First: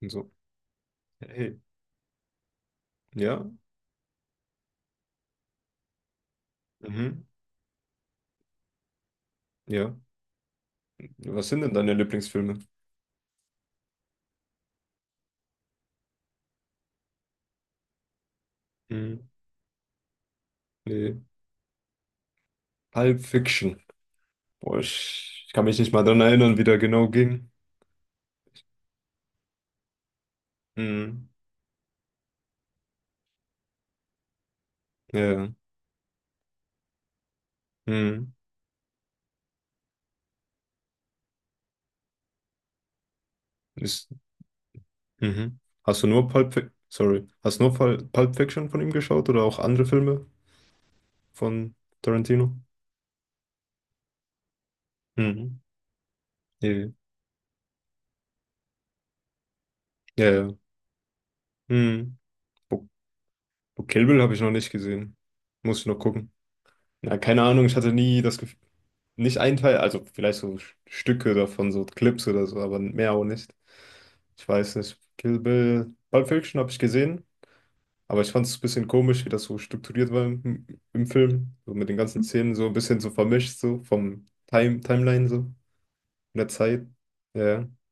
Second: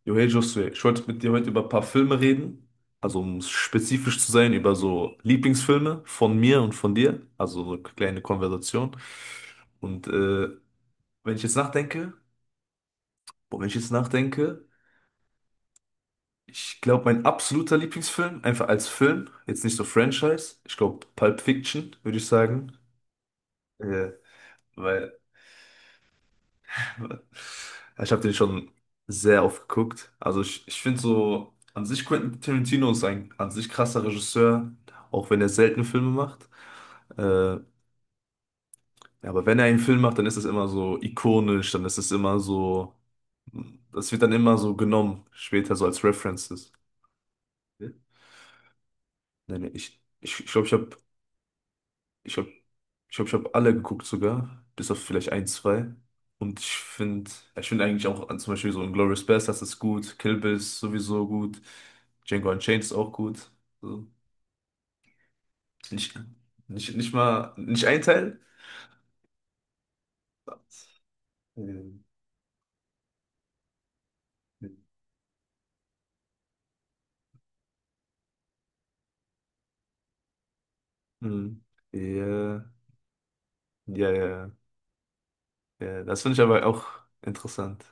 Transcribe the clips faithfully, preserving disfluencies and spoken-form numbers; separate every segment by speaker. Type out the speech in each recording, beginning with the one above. Speaker 1: Und
Speaker 2: Jo, hey
Speaker 1: so,
Speaker 2: Josué, ich wollte mit dir heute
Speaker 1: hey,
Speaker 2: über ein paar Filme reden. Also um
Speaker 1: ja,
Speaker 2: spezifisch zu sein, über so Lieblingsfilme von mir und von
Speaker 1: mhm,
Speaker 2: dir. Also so eine kleine Konversation.
Speaker 1: ja.
Speaker 2: Und äh, wenn ich
Speaker 1: Was
Speaker 2: jetzt
Speaker 1: sind denn deine
Speaker 2: nachdenke,
Speaker 1: Lieblingsfilme?
Speaker 2: boah, wenn ich jetzt nachdenke, ich glaube, mein absoluter Lieblingsfilm, einfach als
Speaker 1: Mhm.
Speaker 2: Film, jetzt nicht so Franchise, ich glaube
Speaker 1: Nee.
Speaker 2: Pulp Fiction, würde ich sagen.
Speaker 1: Pulp Fiction.
Speaker 2: Äh,
Speaker 1: Boah,
Speaker 2: weil
Speaker 1: ich, ich kann mich nicht mal dran erinnern, wie der genau ging.
Speaker 2: Ja, Ich habe den schon sehr oft geguckt. Also ich, ich finde
Speaker 1: Mhm.
Speaker 2: so, an sich Quentin Tarantino ist ein an sich krasser Regisseur,
Speaker 1: Ja,
Speaker 2: auch wenn er
Speaker 1: ja.
Speaker 2: selten Filme macht. Äh, ja,
Speaker 1: Mhm.
Speaker 2: aber wenn er einen Film macht, dann ist es immer so ikonisch, dann ist es immer so, das
Speaker 1: Ist,
Speaker 2: wird dann immer so genommen,
Speaker 1: mhm.
Speaker 2: später so als
Speaker 1: Hast du nur Pulp
Speaker 2: References.
Speaker 1: Fiction, sorry, hast du nur
Speaker 2: Nee,
Speaker 1: Pul- Pulp Fiction von ihm geschaut oder auch
Speaker 2: nee,
Speaker 1: andere
Speaker 2: ich glaube,
Speaker 1: Filme
Speaker 2: ich, ich, glaub, ich habe.
Speaker 1: von
Speaker 2: Ich habe
Speaker 1: Tarantino?
Speaker 2: ich hab, ich hab alle geguckt sogar, bis auf vielleicht ein,
Speaker 1: Mhm.
Speaker 2: zwei. Und ich
Speaker 1: Ja, ja.
Speaker 2: finde, ich finde eigentlich auch an- zum Beispiel so Inglourious Basterds ist gut,
Speaker 1: Ja,
Speaker 2: Kill
Speaker 1: ja.
Speaker 2: Bill ist sowieso gut,
Speaker 1: Mhm.
Speaker 2: Django Unchained
Speaker 1: Bo
Speaker 2: ist auch gut.
Speaker 1: Bo Kill
Speaker 2: So,
Speaker 1: Bill habe ich noch nicht gesehen. Muss ich noch
Speaker 2: nicht,
Speaker 1: gucken.
Speaker 2: nicht, nicht
Speaker 1: Ja, keine
Speaker 2: mal,
Speaker 1: Ahnung, ich
Speaker 2: nicht
Speaker 1: hatte
Speaker 2: ein
Speaker 1: nie das
Speaker 2: Teil.
Speaker 1: Gefühl, nicht ein Teil, also vielleicht so Stücke davon, so
Speaker 2: Ähm,
Speaker 1: Clips oder so, aber mehr auch nicht. Ich weiß nicht. Kill Bill, Pulp Fiction habe ich gesehen, aber ich fand es ein bisschen komisch, wie das so strukturiert war im, im Film.
Speaker 2: Hm.
Speaker 1: So mit den ganzen Szenen
Speaker 2: Ja,
Speaker 1: so ein bisschen so vermischt, so
Speaker 2: ja,
Speaker 1: vom
Speaker 2: ja,
Speaker 1: Time, Timeline so, von
Speaker 2: ja. Das finde ich
Speaker 1: der
Speaker 2: aber auch
Speaker 1: Zeit. Ja, ja.
Speaker 2: interessant.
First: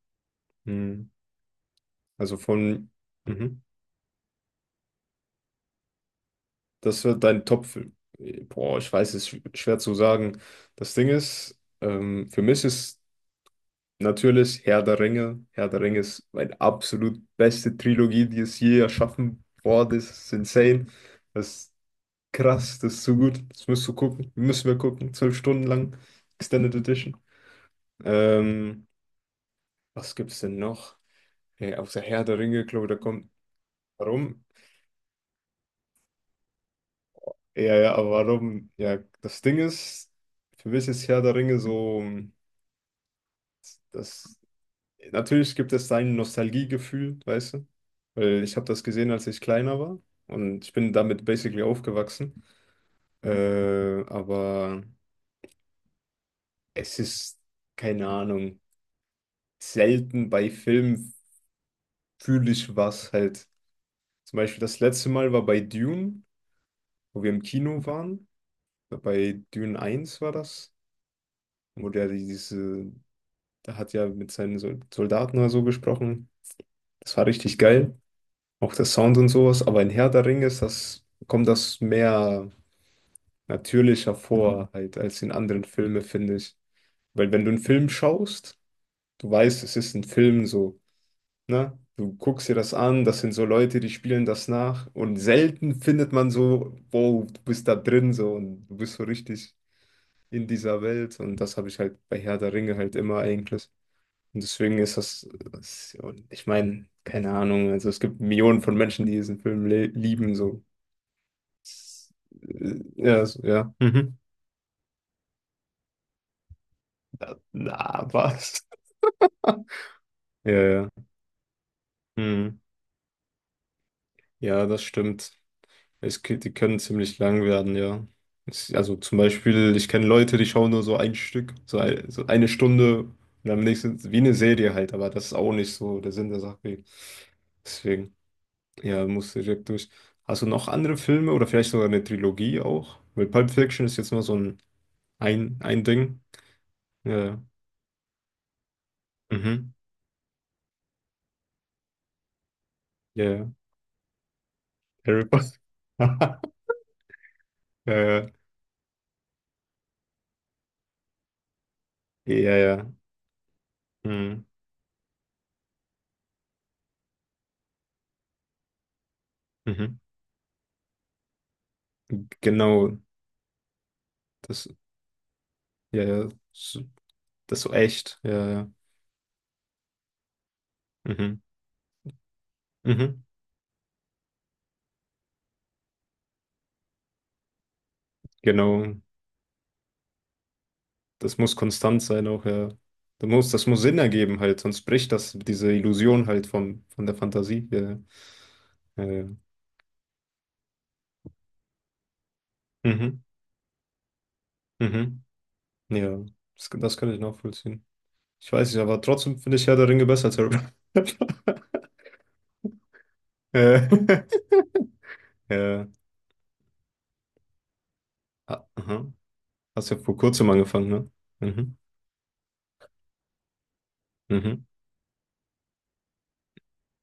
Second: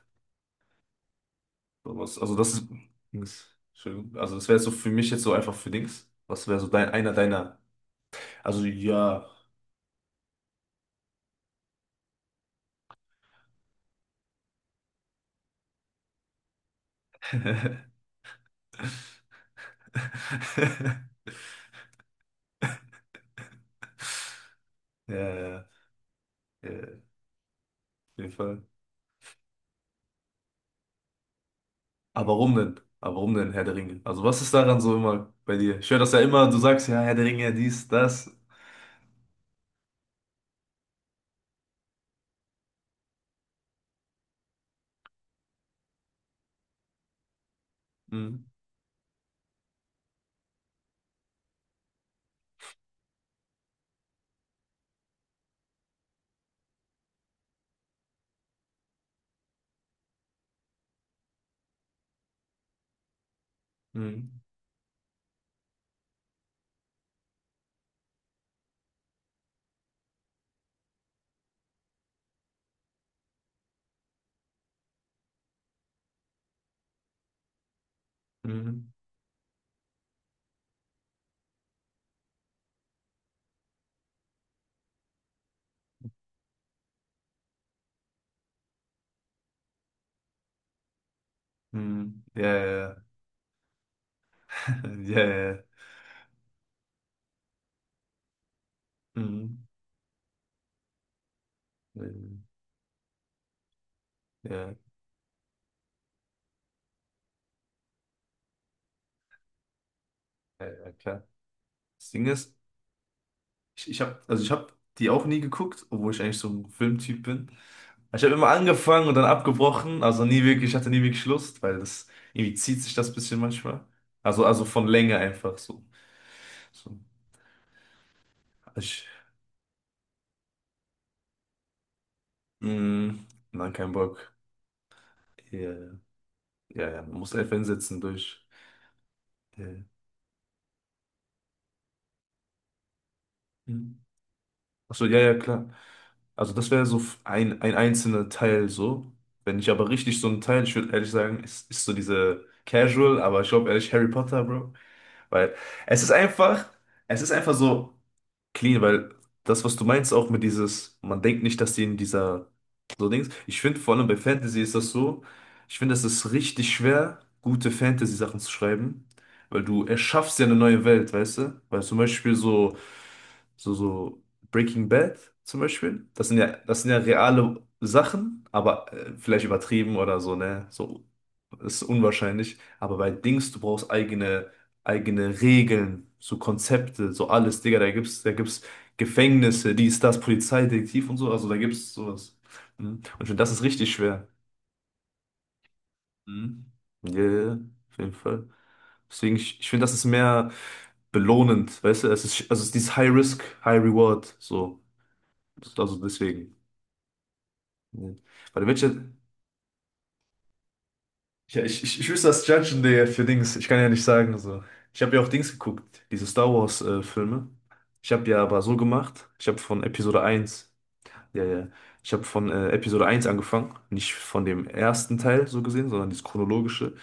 Speaker 1: Hm.
Speaker 2: So was- Also
Speaker 1: Also
Speaker 2: das ist,
Speaker 1: von,
Speaker 2: Dings.
Speaker 1: mhm.
Speaker 2: Entschuldigung. Also das wäre so für mich jetzt so einfach für Dings. Was wäre so dein,
Speaker 1: Das
Speaker 2: einer
Speaker 1: wird dein
Speaker 2: deiner?
Speaker 1: Top-Film?
Speaker 2: Also
Speaker 1: Boah, ich weiß,
Speaker 2: ja.
Speaker 1: es ist schwer zu sagen. Das Ding ist, ähm, für mich ist natürlich Herr der Ringe. Herr der Ringe ist meine absolut beste Trilogie, die es je erschaffen worden ist. Das ist insane. Das ist krass, das ist so gut. Das musst du gucken. Müssen wir gucken.
Speaker 2: Ja,
Speaker 1: Zwölf Stunden
Speaker 2: ja,
Speaker 1: lang. Extended
Speaker 2: ja, auf
Speaker 1: Edition.
Speaker 2: jeden Fall.
Speaker 1: Ähm, was gibt's denn noch? Hey, außer Herr
Speaker 2: Aber
Speaker 1: der
Speaker 2: warum
Speaker 1: Ringe,
Speaker 2: denn?
Speaker 1: glaube ich, da
Speaker 2: Aber
Speaker 1: kommt.
Speaker 2: warum denn Herr der Ringe? Also was
Speaker 1: Warum?
Speaker 2: ist daran so immer bei dir? Ich höre das ja immer, du sagst ja Herr der Ringe,
Speaker 1: Ja,
Speaker 2: dies,
Speaker 1: ja, aber
Speaker 2: das.
Speaker 1: warum? Ja, das Ding ist, für mich ist Herr der Ringe so das. Natürlich gibt es sein Nostalgiegefühl, weißt du? Weil
Speaker 2: Hm,
Speaker 1: ich habe das gesehen, als ich kleiner war und ich bin damit basically aufgewachsen. Äh, aber es ist, keine Ahnung, selten bei Filmen fühle ich was halt. Zum
Speaker 2: hm,
Speaker 1: Beispiel das letzte Mal war bei Dune, wo wir im Kino waren. Bei Dune eins war das, wo der diese, der hat ja mit seinen Sol- Soldaten oder so gesprochen. Das war richtig geil. Auch der
Speaker 2: hm,
Speaker 1: Sound und sowas, aber in Herr der Ringe ist das, kommt das mehr natürlicher vor, halt, als in anderen Filmen, finde ich. Weil wenn du einen Film schaust, du weißt, es ist ein Film so, ne? Du
Speaker 2: hm. Ja,
Speaker 1: guckst dir das
Speaker 2: ja,
Speaker 1: an, das sind so Leute, die spielen das nach
Speaker 2: ja,
Speaker 1: und
Speaker 2: ja, ja.
Speaker 1: selten findet man so, wow, du bist da drin so und du bist so richtig
Speaker 2: Hm.
Speaker 1: in dieser Welt und das habe ich halt bei Herr
Speaker 2: hm.
Speaker 1: der Ringe halt immer eigentlich. Und
Speaker 2: Ja,
Speaker 1: deswegen ist das, das und ich meine, keine Ahnung, also es gibt Millionen von Menschen, die diesen Film le- lieben so.
Speaker 2: ja, ja, klar. Das Ding ist,
Speaker 1: Ja, so- ja.
Speaker 2: ich, ich
Speaker 1: Mhm.
Speaker 2: habe, also ich habe die auch nie geguckt, obwohl ich eigentlich so ein Filmtyp
Speaker 1: Na,
Speaker 2: bin.
Speaker 1: na,
Speaker 2: Ich habe immer
Speaker 1: was?
Speaker 2: angefangen und dann abgebrochen, also nie
Speaker 1: Ja,
Speaker 2: wirklich, ich
Speaker 1: ja.
Speaker 2: hatte nie wirklich Lust, weil das irgendwie
Speaker 1: Hm.
Speaker 2: zieht sich das bisschen manchmal. Also, also
Speaker 1: Ja, das
Speaker 2: von Länge
Speaker 1: stimmt.
Speaker 2: einfach so.
Speaker 1: Es, k- die können
Speaker 2: so.
Speaker 1: ziemlich lang werden, ja. Es, also
Speaker 2: Ich,
Speaker 1: zum Beispiel, ich kenne Leute, die schauen nur so ein Stück, so, ein, so eine Stunde
Speaker 2: mh,
Speaker 1: und am
Speaker 2: nein, kein
Speaker 1: nächsten, wie
Speaker 2: Bock.
Speaker 1: eine Serie halt, aber das ist auch
Speaker 2: Ja,
Speaker 1: nicht so der Sinn der Sache.
Speaker 2: ja, ja, man muss einfach hinsetzen
Speaker 1: Deswegen,
Speaker 2: durch.
Speaker 1: ja, musst du
Speaker 2: Ja.
Speaker 1: direkt durch. Hast du noch andere Filme oder vielleicht sogar eine Trilogie auch? Weil Pulp Fiction ist
Speaker 2: Mhm.
Speaker 1: jetzt mal so ein,
Speaker 2: Ach so, ja, ja,
Speaker 1: ein,
Speaker 2: klar.
Speaker 1: ein Ding.
Speaker 2: Also das wäre so
Speaker 1: Ja, ja.
Speaker 2: ein, ein einzelner Teil so. Wenn ich
Speaker 1: Mhm.
Speaker 2: aber richtig so einen Teil, ich würde ehrlich sagen, ist, ist so diese Casual,
Speaker 1: Ja.
Speaker 2: aber ich
Speaker 1: Ja.
Speaker 2: glaube ehrlich Harry Potter, Bro.
Speaker 1: Harry
Speaker 2: Weil
Speaker 1: Potter.
Speaker 2: es ist einfach, es ist einfach so
Speaker 1: Ja,
Speaker 2: clean, weil das, was du meinst, auch mit dieses, man denkt nicht, dass die in
Speaker 1: ja,
Speaker 2: dieser
Speaker 1: ja, ja.
Speaker 2: so Dings. Ich finde, vor allem bei
Speaker 1: Mhm.
Speaker 2: Fantasy ist das so, ich finde, es ist richtig schwer, gute Fantasy-Sachen zu schreiben, weil du
Speaker 1: Mhm.
Speaker 2: erschaffst ja eine neue Welt, weißt du? Weil zum Beispiel so
Speaker 1: Genau,
Speaker 2: so, so
Speaker 1: das,
Speaker 2: Breaking Bad zum
Speaker 1: ja,
Speaker 2: Beispiel. Das
Speaker 1: ja,
Speaker 2: sind ja, das
Speaker 1: so-
Speaker 2: sind ja
Speaker 1: das
Speaker 2: reale
Speaker 1: ist so echt,
Speaker 2: Sachen,
Speaker 1: ja, ja.
Speaker 2: aber äh, vielleicht übertrieben oder so, ne? So
Speaker 1: Mhm.
Speaker 2: ist unwahrscheinlich. Aber bei
Speaker 1: Mhm.
Speaker 2: Dings, du brauchst eigene, eigene Regeln, so Konzepte, so alles, Digga, da gibt's, da gibt's
Speaker 1: Genau,
Speaker 2: Gefängnisse, dies, das, Polizeidetektiv und so,
Speaker 1: das
Speaker 2: also
Speaker 1: muss
Speaker 2: da gibt's
Speaker 1: konstant sein
Speaker 2: sowas.
Speaker 1: auch, ja.
Speaker 2: Mhm. Und ich
Speaker 1: Das
Speaker 2: finde, das
Speaker 1: muss,
Speaker 2: ist
Speaker 1: das muss
Speaker 2: richtig
Speaker 1: Sinn
Speaker 2: schwer.
Speaker 1: ergeben halt, sonst bricht das diese Illusion halt
Speaker 2: Mhm.
Speaker 1: vom, von
Speaker 2: Ja,
Speaker 1: der
Speaker 2: ja, ja,
Speaker 1: Fantasie,
Speaker 2: auf
Speaker 1: ja,
Speaker 2: jeden Fall.
Speaker 1: ja, ja. Ja.
Speaker 2: Deswegen, ich, ich finde, das ist mehr belohnend, weißt du, es ist, also es ist dieses High
Speaker 1: Mhm.
Speaker 2: Risk, High Reward, so.
Speaker 1: Mhm.
Speaker 2: Also
Speaker 1: Ja,
Speaker 2: deswegen.
Speaker 1: das, das kann ich nachvollziehen.
Speaker 2: Nee.
Speaker 1: Ich
Speaker 2: Bei den
Speaker 1: weiß nicht,
Speaker 2: Witcher,
Speaker 1: aber trotzdem finde ich Herr der Ringe besser als Harry Potter.
Speaker 2: Ich, ich, ich, ich wüsste das Judgen der für Dings. Ich kann
Speaker 1: Äh,
Speaker 2: ja nicht sagen, also ich habe ja auch Dings
Speaker 1: Ja.
Speaker 2: geguckt, diese Star Wars äh, Filme. Ich habe ja aber
Speaker 1: Ah,
Speaker 2: so
Speaker 1: aha.
Speaker 2: gemacht, ich habe von
Speaker 1: Hast ja vor
Speaker 2: Episode
Speaker 1: kurzem
Speaker 2: eins.
Speaker 1: angefangen, ne?
Speaker 2: Ja, ja.
Speaker 1: Mhm.
Speaker 2: Ich habe von äh, Episode eins angefangen, nicht von dem
Speaker 1: Mhm.
Speaker 2: ersten Teil so gesehen, sondern das chronologische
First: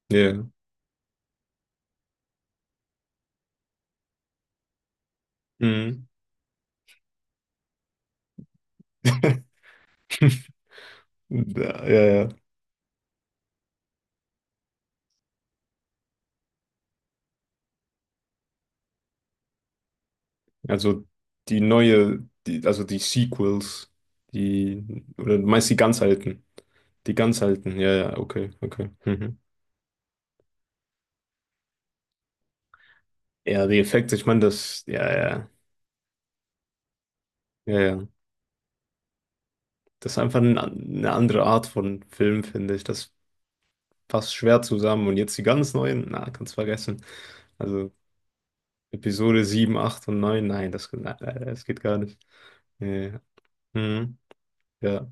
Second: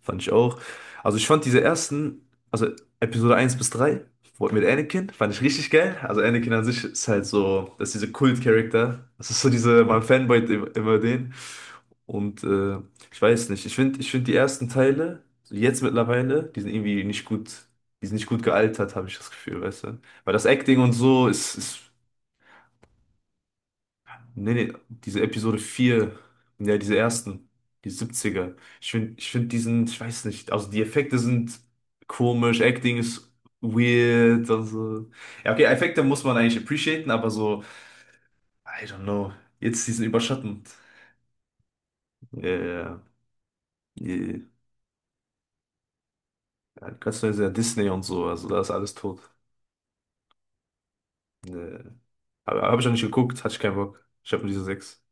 Speaker 2: fand ich
Speaker 1: Ja.
Speaker 2: auch. Also ich fand diese ersten, also Episode eins bis drei wo- mit Anakin, fand ich richtig geil.
Speaker 1: Mhm.
Speaker 2: Also Anakin an sich ist halt so, das ist dieser Kult-Charakter. Das ist so diese, man fanboyt im- immer den.
Speaker 1: Ja, ja. Ja.
Speaker 2: Und äh, ich weiß nicht, ich finde ich find die ersten Teile, so jetzt mittlerweile, die sind irgendwie nicht gut, die sind nicht gut gealtert, habe ich das Gefühl, weißt du? Weil das Acting und
Speaker 1: Also
Speaker 2: so ist,
Speaker 1: die
Speaker 2: ist
Speaker 1: neue, die, also die Sequels,
Speaker 2: nee, nee,
Speaker 1: die,
Speaker 2: diese
Speaker 1: oder du
Speaker 2: Episode
Speaker 1: meinst die ganz
Speaker 2: vier,
Speaker 1: alten.
Speaker 2: ja, diese
Speaker 1: Die ganz
Speaker 2: ersten,
Speaker 1: alten,
Speaker 2: die
Speaker 1: ja, ja, okay,
Speaker 2: Siebziger. Ich
Speaker 1: okay.
Speaker 2: finde, ich
Speaker 1: Mhm.
Speaker 2: find diesen, ich weiß nicht, also die Effekte sind komisch, Acting ist
Speaker 1: Ja, die Effekte, ich meine,
Speaker 2: weird,
Speaker 1: das,
Speaker 2: also.
Speaker 1: ja, ja,
Speaker 2: Ja, okay, Effekte muss man eigentlich appreciaten, aber so,
Speaker 1: ja, ja.
Speaker 2: I don't know, jetzt diesen
Speaker 1: Das ist einfach ein,
Speaker 2: überschattend.
Speaker 1: eine andere Art von Film,
Speaker 2: Ja,
Speaker 1: finde ich.
Speaker 2: ja,
Speaker 1: Das passt
Speaker 2: ja.
Speaker 1: schwer zusammen. Und jetzt die ganz neuen, na, kannst
Speaker 2: Ja,
Speaker 1: vergessen.
Speaker 2: ganz neu ist ja sehr Disney
Speaker 1: Also
Speaker 2: und so, also da ist alles tot.
Speaker 1: Episode sieben acht und neun, nein, das, nein, nein, das
Speaker 2: Nee.
Speaker 1: geht gar nicht.
Speaker 2: Aber habe ich
Speaker 1: Ja,
Speaker 2: auch nicht
Speaker 1: ja.
Speaker 2: geguckt, hatte ich keinen Bock.
Speaker 1: Mhm.
Speaker 2: Ich habe nur diese sechs.
Speaker 1: Ja.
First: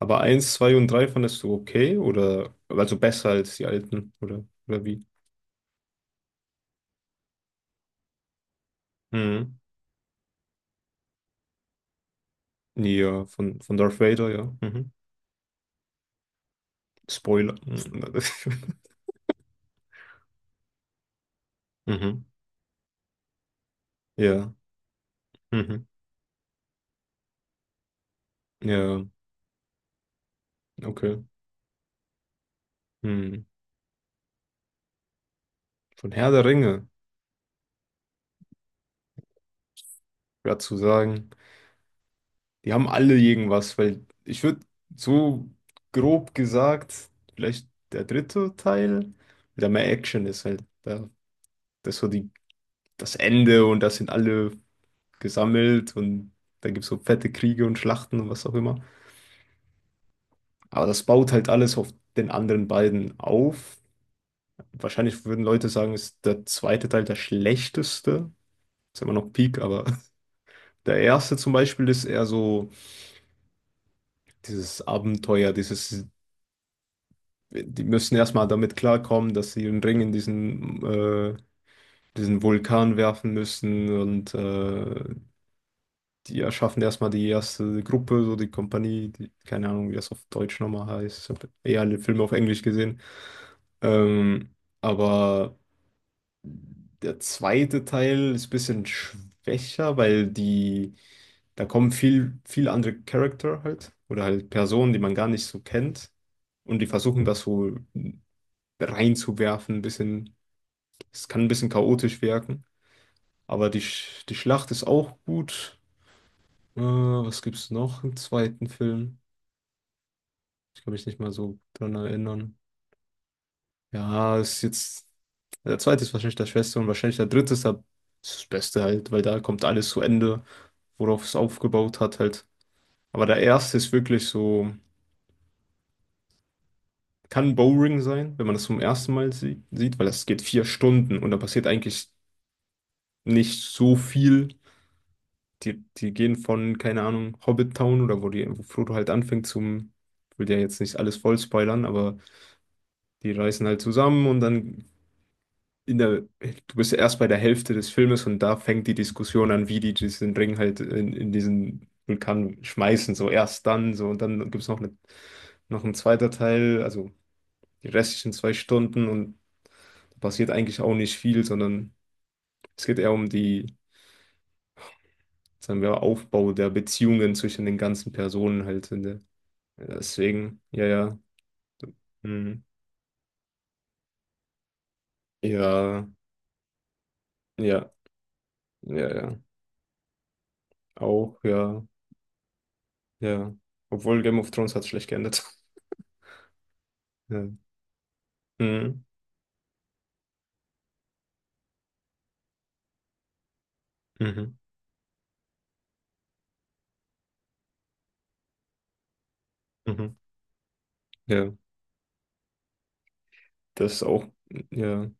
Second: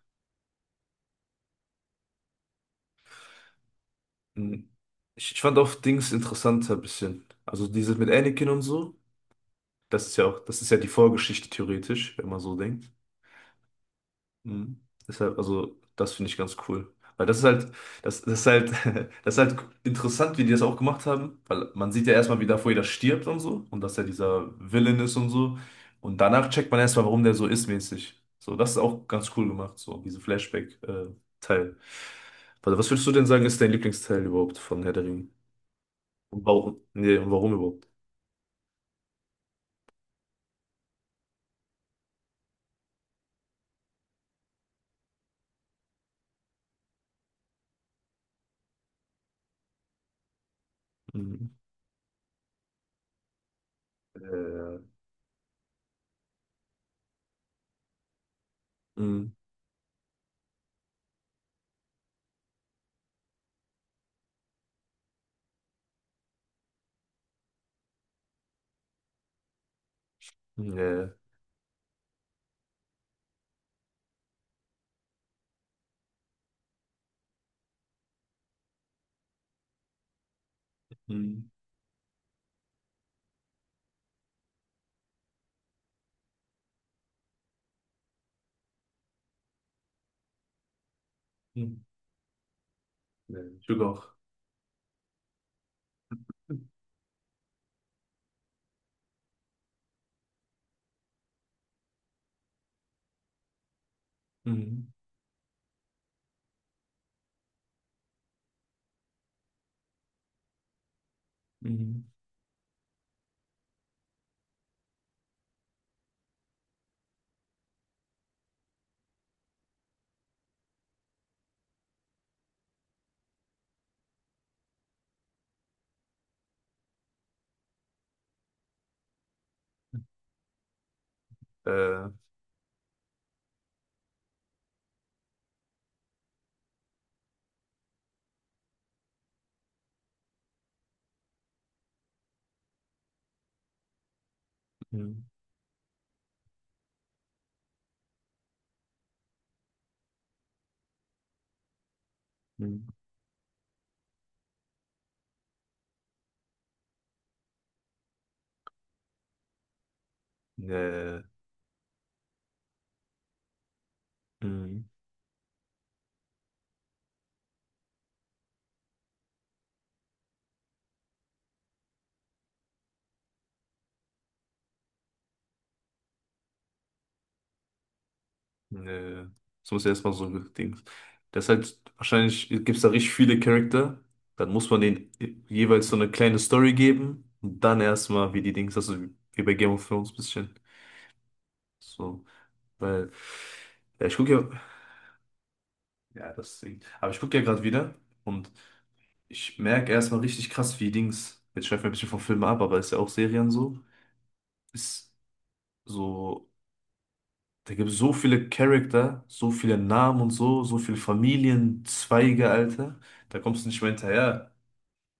Speaker 1: Aber eins zwei und drei fandest du okay oder also besser als die alten oder,
Speaker 2: Hm.
Speaker 1: oder wie?
Speaker 2: Ich, ich fand auch Dings interessanter ein bisschen. Also dieses mit Anakin und so.
Speaker 1: Mhm.
Speaker 2: Das ist ja auch, das ist ja die Vorgeschichte theoretisch, wenn man so denkt.
Speaker 1: Ja, von, von Darth Vader, ja.
Speaker 2: Mhm.
Speaker 1: Mhm.
Speaker 2: Deshalb, also, das finde ich ganz cool. Weil das ist
Speaker 1: Spoiler.
Speaker 2: halt, das, das ist halt, das ist halt interessant, wie die das auch gemacht haben, weil man sieht ja
Speaker 1: Mhm.
Speaker 2: erstmal, wie davor jeder stirbt und so, und dass er dieser
Speaker 1: Ja.
Speaker 2: Villain ist und so.
Speaker 1: Mhm.
Speaker 2: Und danach checkt man erstmal, warum der so ist, mäßig. So, das ist
Speaker 1: Ja,
Speaker 2: auch ganz cool gemacht, so, diese
Speaker 1: okay.
Speaker 2: Flashback-Teil. Warte, was würdest du denn sagen,
Speaker 1: Mhm.
Speaker 2: ist dein Lieblingsteil überhaupt von Herr der Ringe?
Speaker 1: Von Herr
Speaker 2: Und
Speaker 1: der
Speaker 2: warum?
Speaker 1: Ringe,
Speaker 2: Nee, und warum überhaupt?
Speaker 1: ja zu sagen, die haben alle irgendwas, weil ich würde so grob gesagt, vielleicht der dritte Teil, der mehr Action ist halt. Da,
Speaker 2: Mhm.
Speaker 1: das ist so die, das Ende und das sind alle
Speaker 2: Äh,
Speaker 1: gesammelt und da gibt es so fette Kriege und Schlachten und was auch immer.
Speaker 2: mhm.
Speaker 1: Aber das baut halt alles auf den anderen beiden auf. Wahrscheinlich würden Leute sagen, ist der zweite Teil der schlechteste. Ist immer noch Peak, aber der erste zum Beispiel ist eher so dieses Abenteuer, dieses, die müssen erstmal damit klarkommen, dass sie einen Ring in diesen, äh,
Speaker 2: Nee.
Speaker 1: diesen Vulkan werfen müssen und äh, die erschaffen erstmal die erste Gruppe, so die Kompanie, die, keine Ahnung, wie das auf Deutsch nochmal heißt. Ich habe eher alle Filme auf Englisch gesehen.
Speaker 2: うんねSugar.
Speaker 1: Ähm, aber der zweite Teil ist ein bisschen schwächer, weil die, da kommen viel, viel andere Charakter halt, oder halt
Speaker 2: Mhm.
Speaker 1: Personen, die man gar nicht so kennt. Und die versuchen das so reinzuwerfen, ein bisschen, es kann ein bisschen
Speaker 2: Mhm.
Speaker 1: chaotisch wirken. Aber die, Sch- die Schlacht ist auch gut. Äh, was gibt's noch im zweiten Film? Kann mich nicht mal so dran erinnern. Ja, ist jetzt. Der zweite ist wahrscheinlich der Schwester und wahrscheinlich der dritte ist, der, ist das Beste halt, weil da kommt alles zu Ende, worauf es aufgebaut
Speaker 2: Äh,
Speaker 1: hat halt. Aber der erste ist wirklich so, kann Boring sein, wenn man das zum ersten Mal sie sieht, weil das geht vier Stunden und da passiert eigentlich nicht so viel.
Speaker 2: mhm.
Speaker 1: Die, die gehen von, keine Ahnung, Hobbit Town oder wo, die, wo Frodo halt anfängt zum, ich will ja jetzt nicht alles voll spoilern, aber
Speaker 2: Mhm.
Speaker 1: die reisen halt zusammen und dann in der, du bist ja erst bei der Hälfte des Filmes und da fängt die Diskussion an, wie die diesen Ring halt in,
Speaker 2: Nee.
Speaker 1: in diesen Vulkan schmeißen, so erst dann, so und dann gibt es noch
Speaker 2: Hm
Speaker 1: eine, noch ein zweiter Teil, also die restlichen zwei Stunden und passiert eigentlich auch nicht viel, sondern es geht eher um die, sagen wir, Aufbau der Beziehungen zwischen den ganzen Personen halt in der,
Speaker 2: Nee. Das muss
Speaker 1: äh,
Speaker 2: erstmal so ein
Speaker 1: deswegen,
Speaker 2: Ding.
Speaker 1: ja, ja,
Speaker 2: Das halt, wahrscheinlich
Speaker 1: mhm.
Speaker 2: gibt es da richtig viele Charakter. Dann muss man denen jeweils so
Speaker 1: Ja,
Speaker 2: eine kleine Story geben. Und dann
Speaker 1: ja,
Speaker 2: erstmal, wie die Dings, also
Speaker 1: ja, ja,
Speaker 2: wie bei Game of Thrones ein bisschen.
Speaker 1: auch, ja,
Speaker 2: So. Weil,
Speaker 1: ja,
Speaker 2: ja, ich
Speaker 1: obwohl
Speaker 2: gucke
Speaker 1: Game of
Speaker 2: ja.
Speaker 1: Thrones hat schlecht geendet.
Speaker 2: Ja, das Ding. Aber ich gucke
Speaker 1: Ja.
Speaker 2: ja gerade wieder und
Speaker 1: Mhm.
Speaker 2: ich merke erstmal richtig krass, wie Dings. Jetzt schweifen wir ein bisschen vom Film ab, aber ist ja auch Serien so.
Speaker 1: Mhm.
Speaker 2: Ist so, da gibt es so viele Charakter, so viele
Speaker 1: Mhm.
Speaker 2: Namen und so, so viele
Speaker 1: Ja,
Speaker 2: Familienzweige, Alter. Da kommst du nicht mehr
Speaker 1: das ist auch,
Speaker 2: hinterher.
Speaker 1: ja,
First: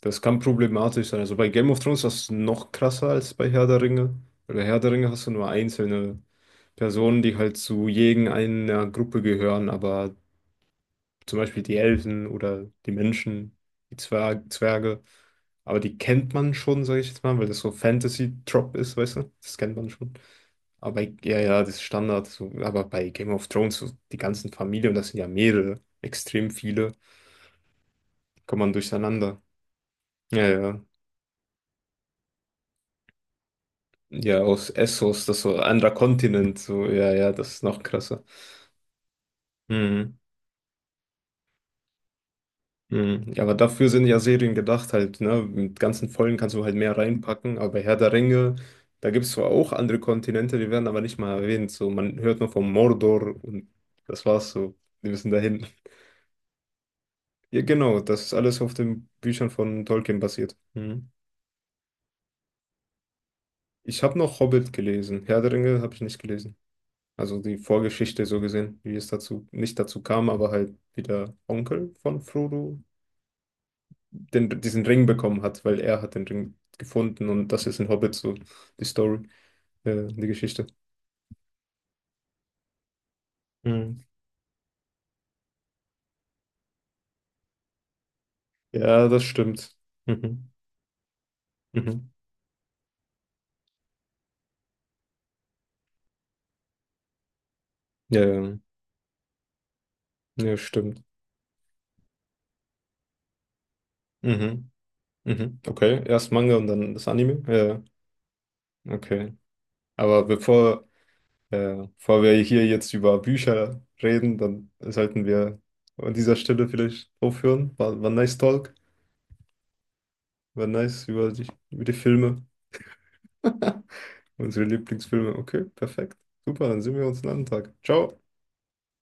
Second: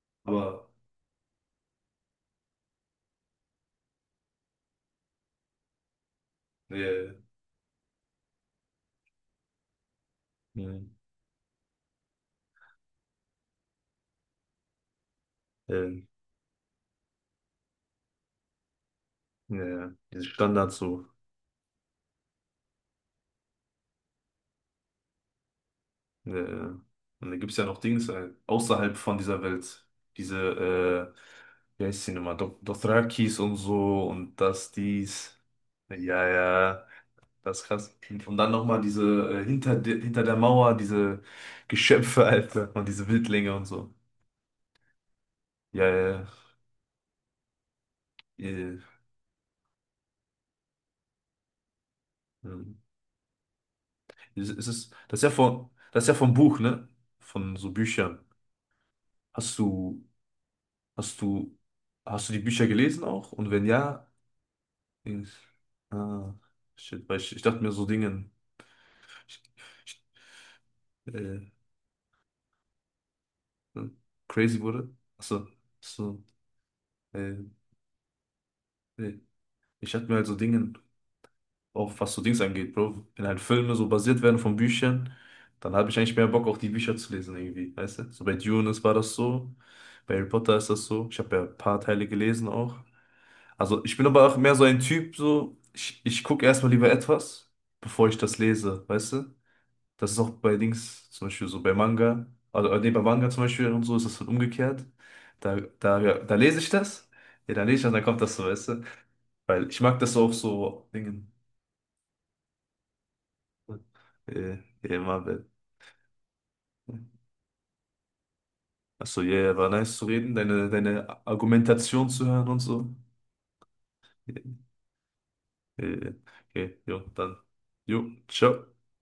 Speaker 1: das kann
Speaker 2: Aber
Speaker 1: problematisch sein. Also bei Game of Thrones ist das noch krasser als bei Herr der Ringe. Bei Herr der Ringe hast du nur einzelne
Speaker 2: äh,
Speaker 1: Personen, die halt zu irgendeiner Gruppe gehören, aber
Speaker 2: äh,
Speaker 1: zum Beispiel die Elfen oder die Menschen, die Zwer Zwerge, aber die
Speaker 2: äh,
Speaker 1: kennt man schon, sage ich jetzt mal, weil das so Fantasy-Trop ist, weißt du? Das kennt
Speaker 2: äh,
Speaker 1: man schon.
Speaker 2: diese Standards
Speaker 1: Aber
Speaker 2: so.
Speaker 1: ja, ja, das ist Standard. So. Aber bei Game of Thrones, so die ganzen Familien, und das sind ja mehrere,
Speaker 2: Äh,
Speaker 1: extrem viele,
Speaker 2: und da gibt es ja noch Dings äh,
Speaker 1: kommt man
Speaker 2: außerhalb von dieser
Speaker 1: durcheinander.
Speaker 2: Welt.
Speaker 1: Ja, ja.
Speaker 2: Diese, äh, wie heißt sie nochmal? Dothrakis und so
Speaker 1: Ja,
Speaker 2: und das,
Speaker 1: aus Essos,
Speaker 2: dies.
Speaker 1: das so ein anderer
Speaker 2: ja.
Speaker 1: Kontinent,
Speaker 2: Ja,
Speaker 1: so, ja, ja, das
Speaker 2: das
Speaker 1: ist
Speaker 2: ist
Speaker 1: noch
Speaker 2: krass.
Speaker 1: krasser.
Speaker 2: Und dann nochmal diese äh, hinter, de,
Speaker 1: Mhm.
Speaker 2: hinter der Mauer, diese Geschöpfe, Alter, und diese
Speaker 1: Mhm. Ja,
Speaker 2: Wildlinge
Speaker 1: aber
Speaker 2: und
Speaker 1: dafür
Speaker 2: so.
Speaker 1: sind ja Serien gedacht halt, ne? Mit
Speaker 2: Ja,
Speaker 1: ganzen
Speaker 2: ja,
Speaker 1: Folgen kannst du halt mehr reinpacken, aber bei Herr der
Speaker 2: ja.
Speaker 1: Ringe,
Speaker 2: Äh,
Speaker 1: da gibt es zwar auch andere Kontinente, die werden aber nicht mal erwähnt. So, man hört nur von
Speaker 2: hm.
Speaker 1: Mordor und das
Speaker 2: Es
Speaker 1: war's
Speaker 2: es
Speaker 1: so.
Speaker 2: ist,
Speaker 1: Die
Speaker 2: das ist ja
Speaker 1: müssen dahin.
Speaker 2: von, das ist ja vom Buch, ne? Von
Speaker 1: Ja,
Speaker 2: so
Speaker 1: genau,
Speaker 2: Büchern.
Speaker 1: das ist alles auf den Büchern
Speaker 2: Hast
Speaker 1: von
Speaker 2: du,
Speaker 1: Tolkien basiert. Mhm.
Speaker 2: hast du, hast du die Bücher gelesen auch? Und wenn
Speaker 1: Ich
Speaker 2: ja,
Speaker 1: habe noch Hobbit gelesen.
Speaker 2: ich,
Speaker 1: Herr der Ringe habe ich nicht
Speaker 2: ah,
Speaker 1: gelesen.
Speaker 2: shit, weil ich,
Speaker 1: Also
Speaker 2: ich
Speaker 1: die
Speaker 2: dachte mir so
Speaker 1: Vorgeschichte
Speaker 2: Dingen,
Speaker 1: so gesehen, wie es
Speaker 2: ich,
Speaker 1: dazu, nicht dazu
Speaker 2: ich,
Speaker 1: kam, aber halt wie der
Speaker 2: äh,
Speaker 1: Onkel von Frodo
Speaker 2: hm,
Speaker 1: den,
Speaker 2: crazy
Speaker 1: diesen
Speaker 2: wurde.
Speaker 1: Ring bekommen
Speaker 2: Achso,
Speaker 1: hat, weil er hat
Speaker 2: so,
Speaker 1: den Ring gefunden
Speaker 2: äh,
Speaker 1: und das ist in Hobbit so die
Speaker 2: äh,
Speaker 1: Story,
Speaker 2: ich
Speaker 1: äh,
Speaker 2: dachte mir
Speaker 1: die
Speaker 2: halt so
Speaker 1: Geschichte.
Speaker 2: Dingen auch, was so Dings angeht, Bro. Wenn halt Filme so
Speaker 1: Mhm.
Speaker 2: basiert werden von Büchern, dann habe ich eigentlich mehr Bock, auch die Bücher zu lesen irgendwie, weißt du? So bei Dune ist- war
Speaker 1: Ja,
Speaker 2: das
Speaker 1: das
Speaker 2: so,
Speaker 1: stimmt.
Speaker 2: bei Harry
Speaker 1: Mhm.
Speaker 2: Potter ist das so. Ich habe ja ein paar Teile
Speaker 1: Mhm.
Speaker 2: gelesen auch. Also ich bin aber auch mehr so ein Typ, so, ich, ich gucke erstmal lieber etwas, bevor ich
Speaker 1: Ja,
Speaker 2: das
Speaker 1: ja,
Speaker 2: lese, weißt du? Das ist auch
Speaker 1: ja,
Speaker 2: bei
Speaker 1: stimmt.
Speaker 2: Dings, zum Beispiel so bei Manga, also äh, nee, bei Manga zum Beispiel und so ist das halt
Speaker 1: Mhm.
Speaker 2: umgekehrt. Da,
Speaker 1: Mhm.
Speaker 2: da,
Speaker 1: Okay,
Speaker 2: ja,
Speaker 1: erst
Speaker 2: da
Speaker 1: Manga
Speaker 2: lese
Speaker 1: und
Speaker 2: ich
Speaker 1: dann das
Speaker 2: das,
Speaker 1: Anime.
Speaker 2: ja, dann lese ich
Speaker 1: Ja,
Speaker 2: das, dann kommt das so, weißt du?
Speaker 1: ja. Okay.
Speaker 2: Weil ich mag das
Speaker 1: Aber
Speaker 2: auch
Speaker 1: bevor,
Speaker 2: so, Dingen.
Speaker 1: äh, bevor wir hier jetzt über Bücher reden,
Speaker 2: Äh,
Speaker 1: dann
Speaker 2: ja,
Speaker 1: sollten
Speaker 2: Marvel.
Speaker 1: wir an dieser Stelle vielleicht aufhören. War, war ein nice Talk.
Speaker 2: Achso, ja, yeah, war nice zu reden,
Speaker 1: War
Speaker 2: deine,
Speaker 1: nice
Speaker 2: deine
Speaker 1: über dich, über die
Speaker 2: Argumentation zu
Speaker 1: Filme,
Speaker 2: hören und so. Ja,
Speaker 1: unsere Lieblingsfilme. Okay,
Speaker 2: Äh,
Speaker 1: perfekt. Super,
Speaker 2: okay,
Speaker 1: dann sehen
Speaker 2: jo,
Speaker 1: wir uns einen
Speaker 2: dann.
Speaker 1: anderen Tag.
Speaker 2: Jo,
Speaker 1: Ciao.
Speaker 2: ciao.